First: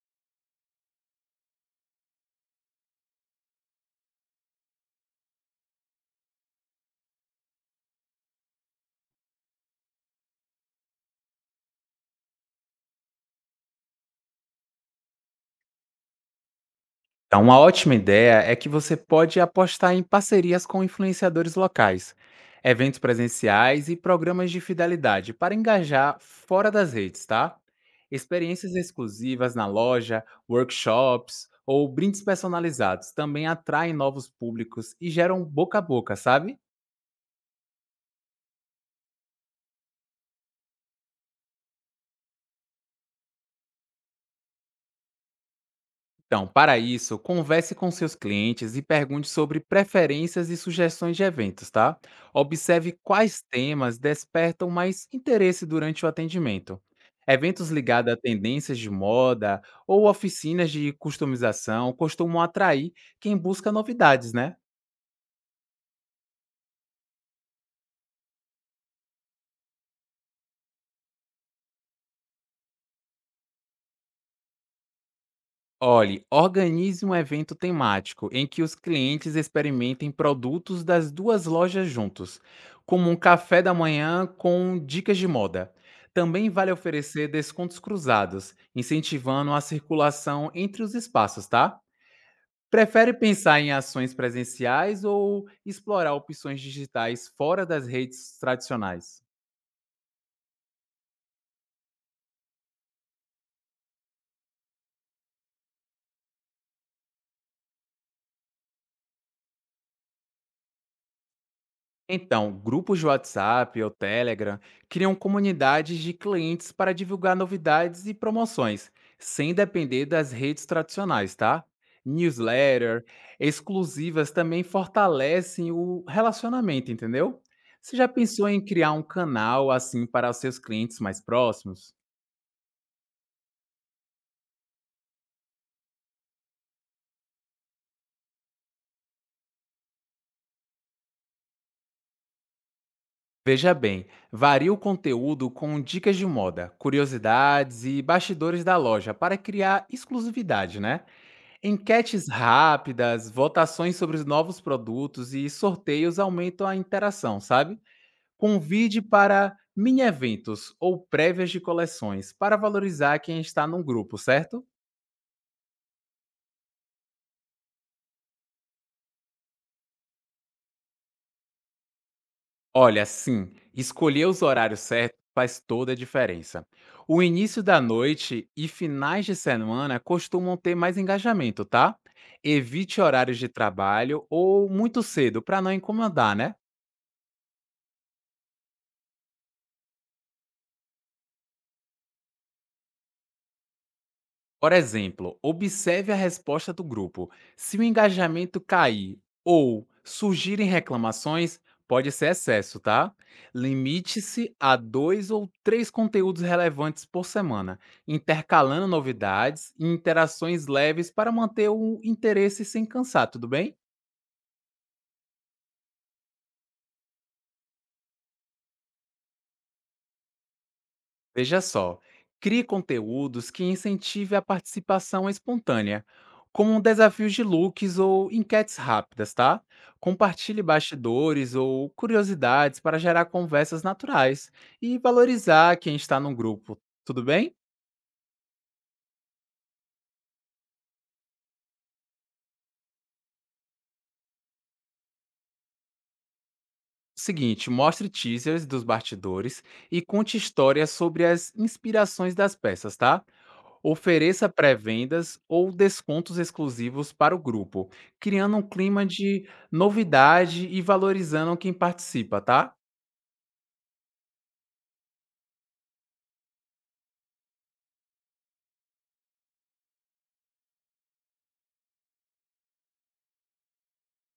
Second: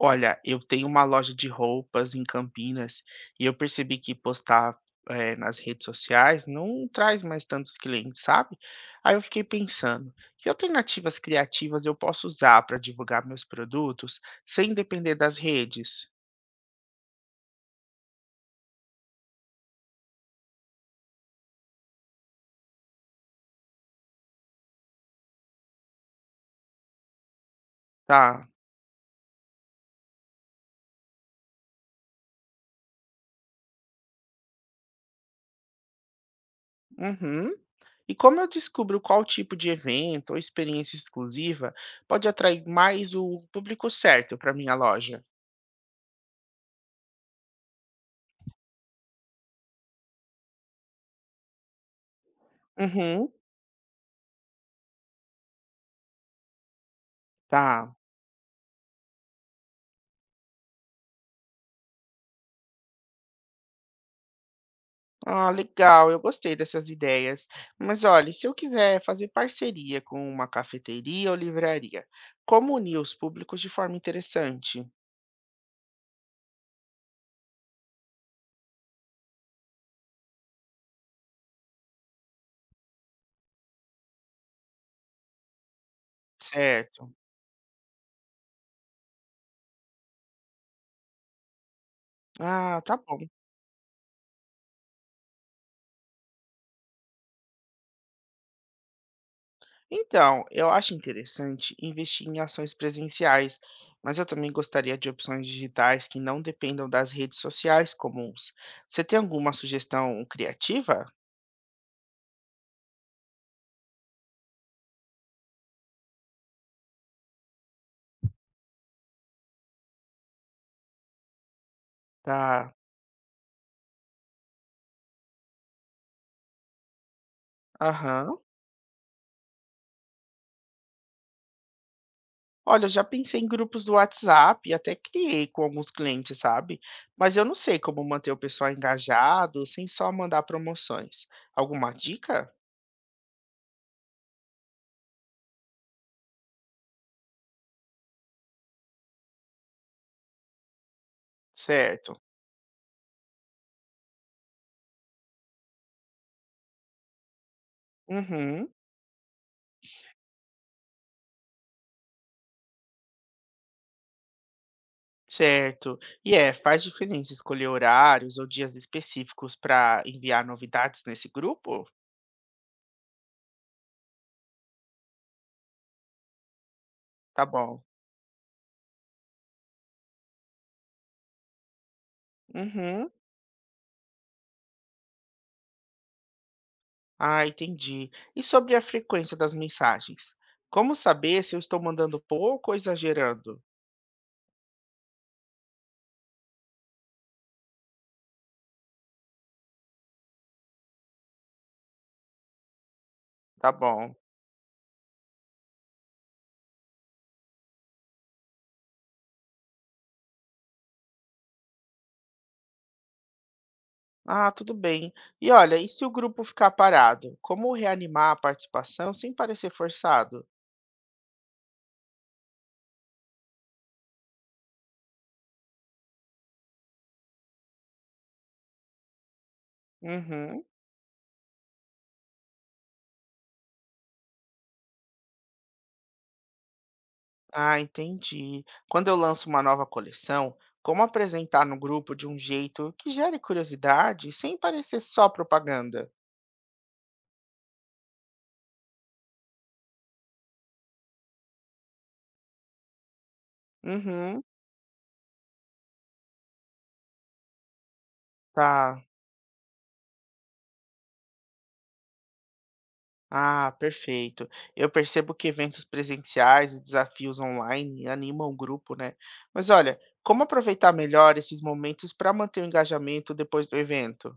Olha, eu tenho uma loja de roupas em Campinas e eu percebi que postar, nas redes sociais não traz mais tantos clientes, sabe? Aí eu fiquei pensando, que alternativas criativas eu posso usar para divulgar meus produtos sem depender das redes? Tá, uma ótima ideia é que você pode apostar em parcerias com influenciadores locais, eventos presenciais e programas de fidelidade para engajar fora das redes, tá? Tá. Experiências exclusivas na loja, workshops ou brindes personalizados também atraem novos públicos e geram boca a boca, sabe? Uhum. E como eu descubro qual tipo de evento ou experiência exclusiva pode atrair mais o público certo para minha loja? Então, para isso, converse com seus clientes e pergunte sobre preferências e sugestões de eventos, tá? Observe Uhum. quais temas despertam mais interesse durante o atendimento. Eventos Tá. ligados a tendências de moda ou oficinas de customização costumam atrair quem busca novidades, né? Ah, legal, eu gostei dessas ideias. Mas olha, e se eu quiser fazer parceria com uma cafeteria ou livraria, como unir os públicos de forma interessante, Olhe, organize um evento temático em que os clientes experimentem produtos das duas lojas juntos, como um café da manhã com dicas de moda. Também vale certo? oferecer descontos cruzados, incentivando a circulação entre os espaços, tá? Ah, tá Prefere bom. pensar em ações presenciais ou explorar opções digitais fora das redes tradicionais? Então, eu acho interessante investir em ações presenciais, mas eu também gostaria de opções digitais que não dependam das redes sociais comuns. Você tem alguma sugestão criativa? Então, grupos de WhatsApp ou Telegram criam comunidades de clientes para divulgar novidades e promoções, sem depender das redes tradicionais, tá? Tá. Newsletter, exclusivas também fortalecem o relacionamento, entendeu? Você já Aham. pensou em criar um canal assim para os seus clientes mais próximos? Olha, eu já pensei em grupos do WhatsApp e até criei com alguns clientes, sabe? Mas eu não sei como manter o pessoal engajado sem só mandar promoções. Alguma dica? Veja bem, varia o conteúdo com dicas de moda, curiosidades e bastidores da loja para criar exclusividade, né? Certo. Enquetes rápidas, votações sobre os novos produtos e sorteios aumentam a interação, sabe? Uhum, Convide para mini-eventos ou prévias de coleções para valorizar quem está num grupo, certo? certo. E é, faz diferença escolher horários ou dias específicos para enviar novidades nesse grupo? Olha, sim, escolher os horários certos faz toda a diferença. O Tá início da bom. noite e finais de semana costumam ter mais engajamento, tá? Evite Uhum. horários de trabalho ou muito cedo para não incomodar, né? Ah, entendi. E sobre a frequência das mensagens? Como saber se eu estou mandando pouco ou exagerando? Por exemplo, observe a resposta do grupo. Se o engajamento cair ou surgirem reclamações, pode ser excesso, tá? Tá bom. Limite-se a dois ou três conteúdos relevantes por semana, intercalando novidades e interações leves para manter o interesse sem cansar, tudo bem? Ah, tudo bem. E olha, e se o grupo ficar parado? Como reanimar a participação sem parecer forçado? Veja só, crie conteúdos que incentive a participação espontânea, como desafios de looks ou enquetes rápidas, tá? Compartilhe Uhum. bastidores ou curiosidades para gerar conversas naturais e valorizar quem está no grupo, tudo bem? Ah, entendi. Quando eu lanço uma nova coleção, como apresentar no grupo de um jeito que gere curiosidade sem parecer só propaganda? Seguinte, mostre teasers dos bastidores e conte histórias sobre as inspirações das peças, tá? Uhum. Ofereça pré-vendas ou descontos exclusivos para o grupo, criando um Tá. clima de novidade e valorizando quem participa, tá? Ah, perfeito. Eu percebo que eventos presenciais e desafios online animam o grupo, né? Mas olha, como aproveitar melhor esses momentos para manter o engajamento depois do evento?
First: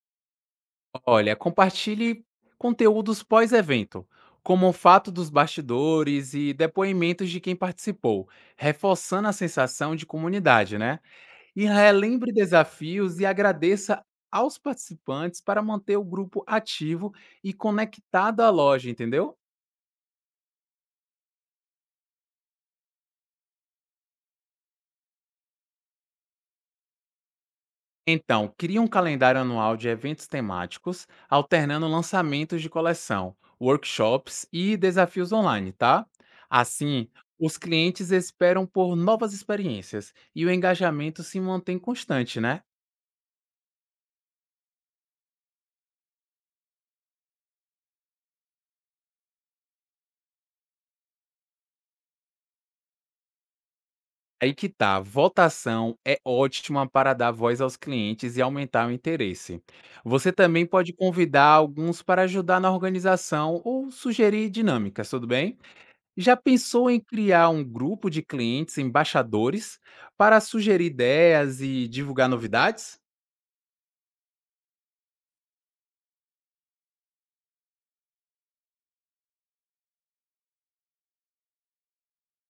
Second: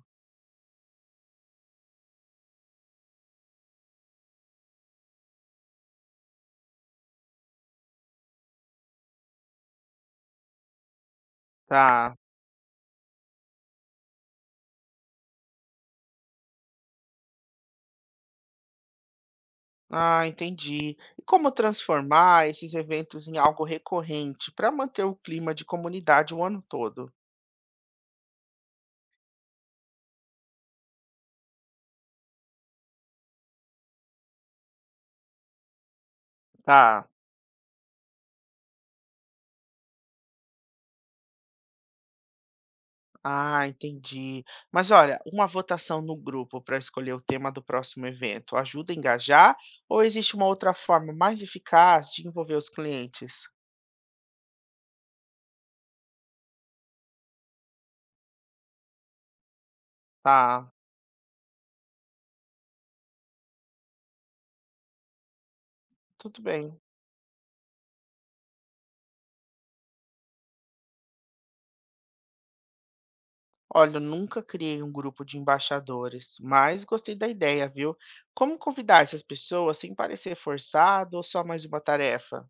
Olha, compartilhe conteúdos pós-evento, como o fato dos bastidores e depoimentos de quem participou, reforçando a sensação de comunidade, né? E Tá. relembre desafios e agradeça aos participantes para manter o grupo ativo e conectado à loja, entendeu? Ah, entendi. E como transformar esses eventos em algo recorrente para manter o clima de comunidade o ano todo? Então, cria um calendário anual de eventos temáticos, alternando lançamentos de coleção, workshops e desafios online, tá? Tá. Assim, os clientes esperam por novas experiências e o engajamento se mantém constante, né? Ah, entendi. Mas olha, uma votação no grupo para escolher o tema do próximo evento ajuda a engajar ou existe uma outra forma mais eficaz de envolver os clientes? Aí que tá, votação é ótima para dar voz aos clientes e aumentar o interesse. Você também Tá, pode convidar alguns para ajudar na organização ou sugerir dinâmicas, tudo bem? Já tudo bem. pensou em criar um grupo de clientes embaixadores para sugerir ideias e divulgar novidades? Olha, eu nunca criei um grupo de embaixadores, mas gostei da ideia, viu? Como convidar essas pessoas sem parecer forçado ou só mais uma tarefa?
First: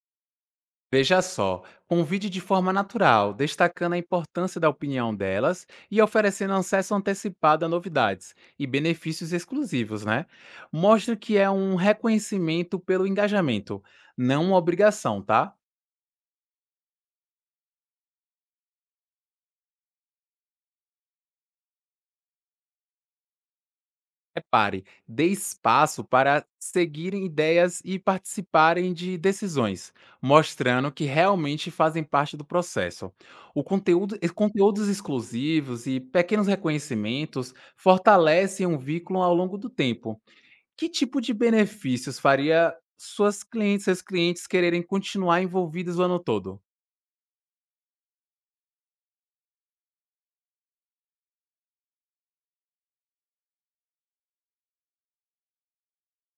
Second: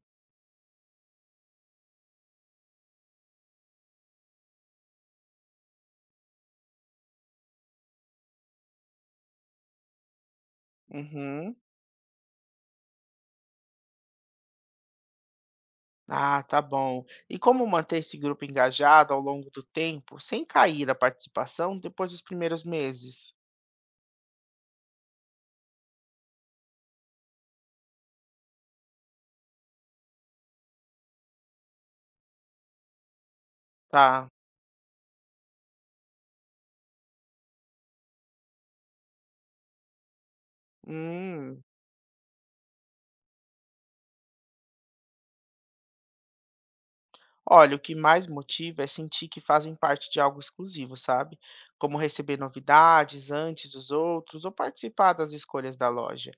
Veja só, convide de forma natural, destacando a importância da opinião delas e oferecendo acesso antecipado a novidades e benefícios exclusivos, né? Mostre que é Uhum. um reconhecimento pelo engajamento, não uma obrigação, tá? Ah, tá bom. E como manter esse grupo engajado ao longo do tempo, sem cair a participação depois dos primeiros meses? Repare, dê espaço para seguirem ideias e participarem de decisões, mostrando que realmente fazem parte do processo. O conteúdo- e Tá. conteúdos exclusivos e pequenos reconhecimentos fortalecem um vínculo ao longo do tempo. Que tipo de Hum. benefícios faria seus clientes quererem continuar envolvidos o ano todo? Olha, o que mais motiva é sentir que fazem parte de algo exclusivo, sabe? Como receber novidades antes dos outros ou participar das escolhas da loja.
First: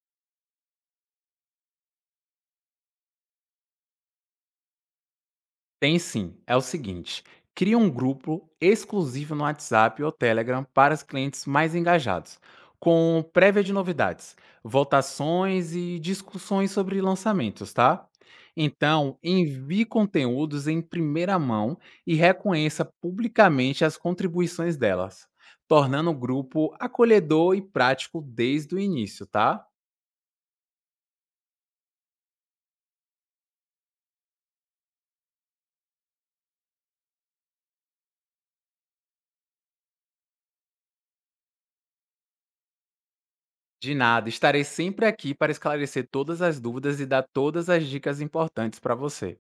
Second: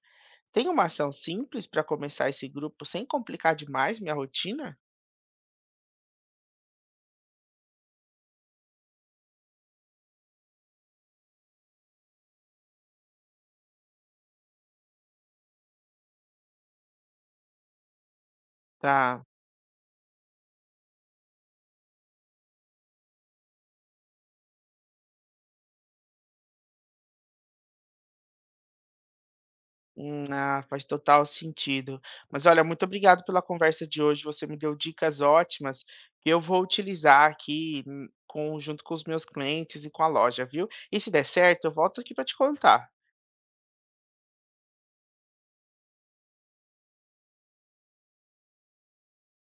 Tem uma ação simples para começar esse grupo sem complicar demais minha rotina? Tem sim. É o seguinte: cria um grupo exclusivo no WhatsApp ou Telegram para os clientes mais engajados, com prévia de novidades, votações e discussões sobre lançamentos, tá? Então, Tá. envie conteúdos em primeira mão e reconheça publicamente as contribuições delas, tornando o grupo acolhedor e prático desde o início, tá? Ah, faz total sentido. Mas olha, muito obrigado pela conversa de hoje. Você me deu dicas ótimas que eu vou utilizar aqui com, junto com os meus clientes e com a loja, viu? E se der certo, eu volto aqui para te contar. De nada, estarei sempre aqui para esclarecer todas as dúvidas e dar todas as dicas importantes para você.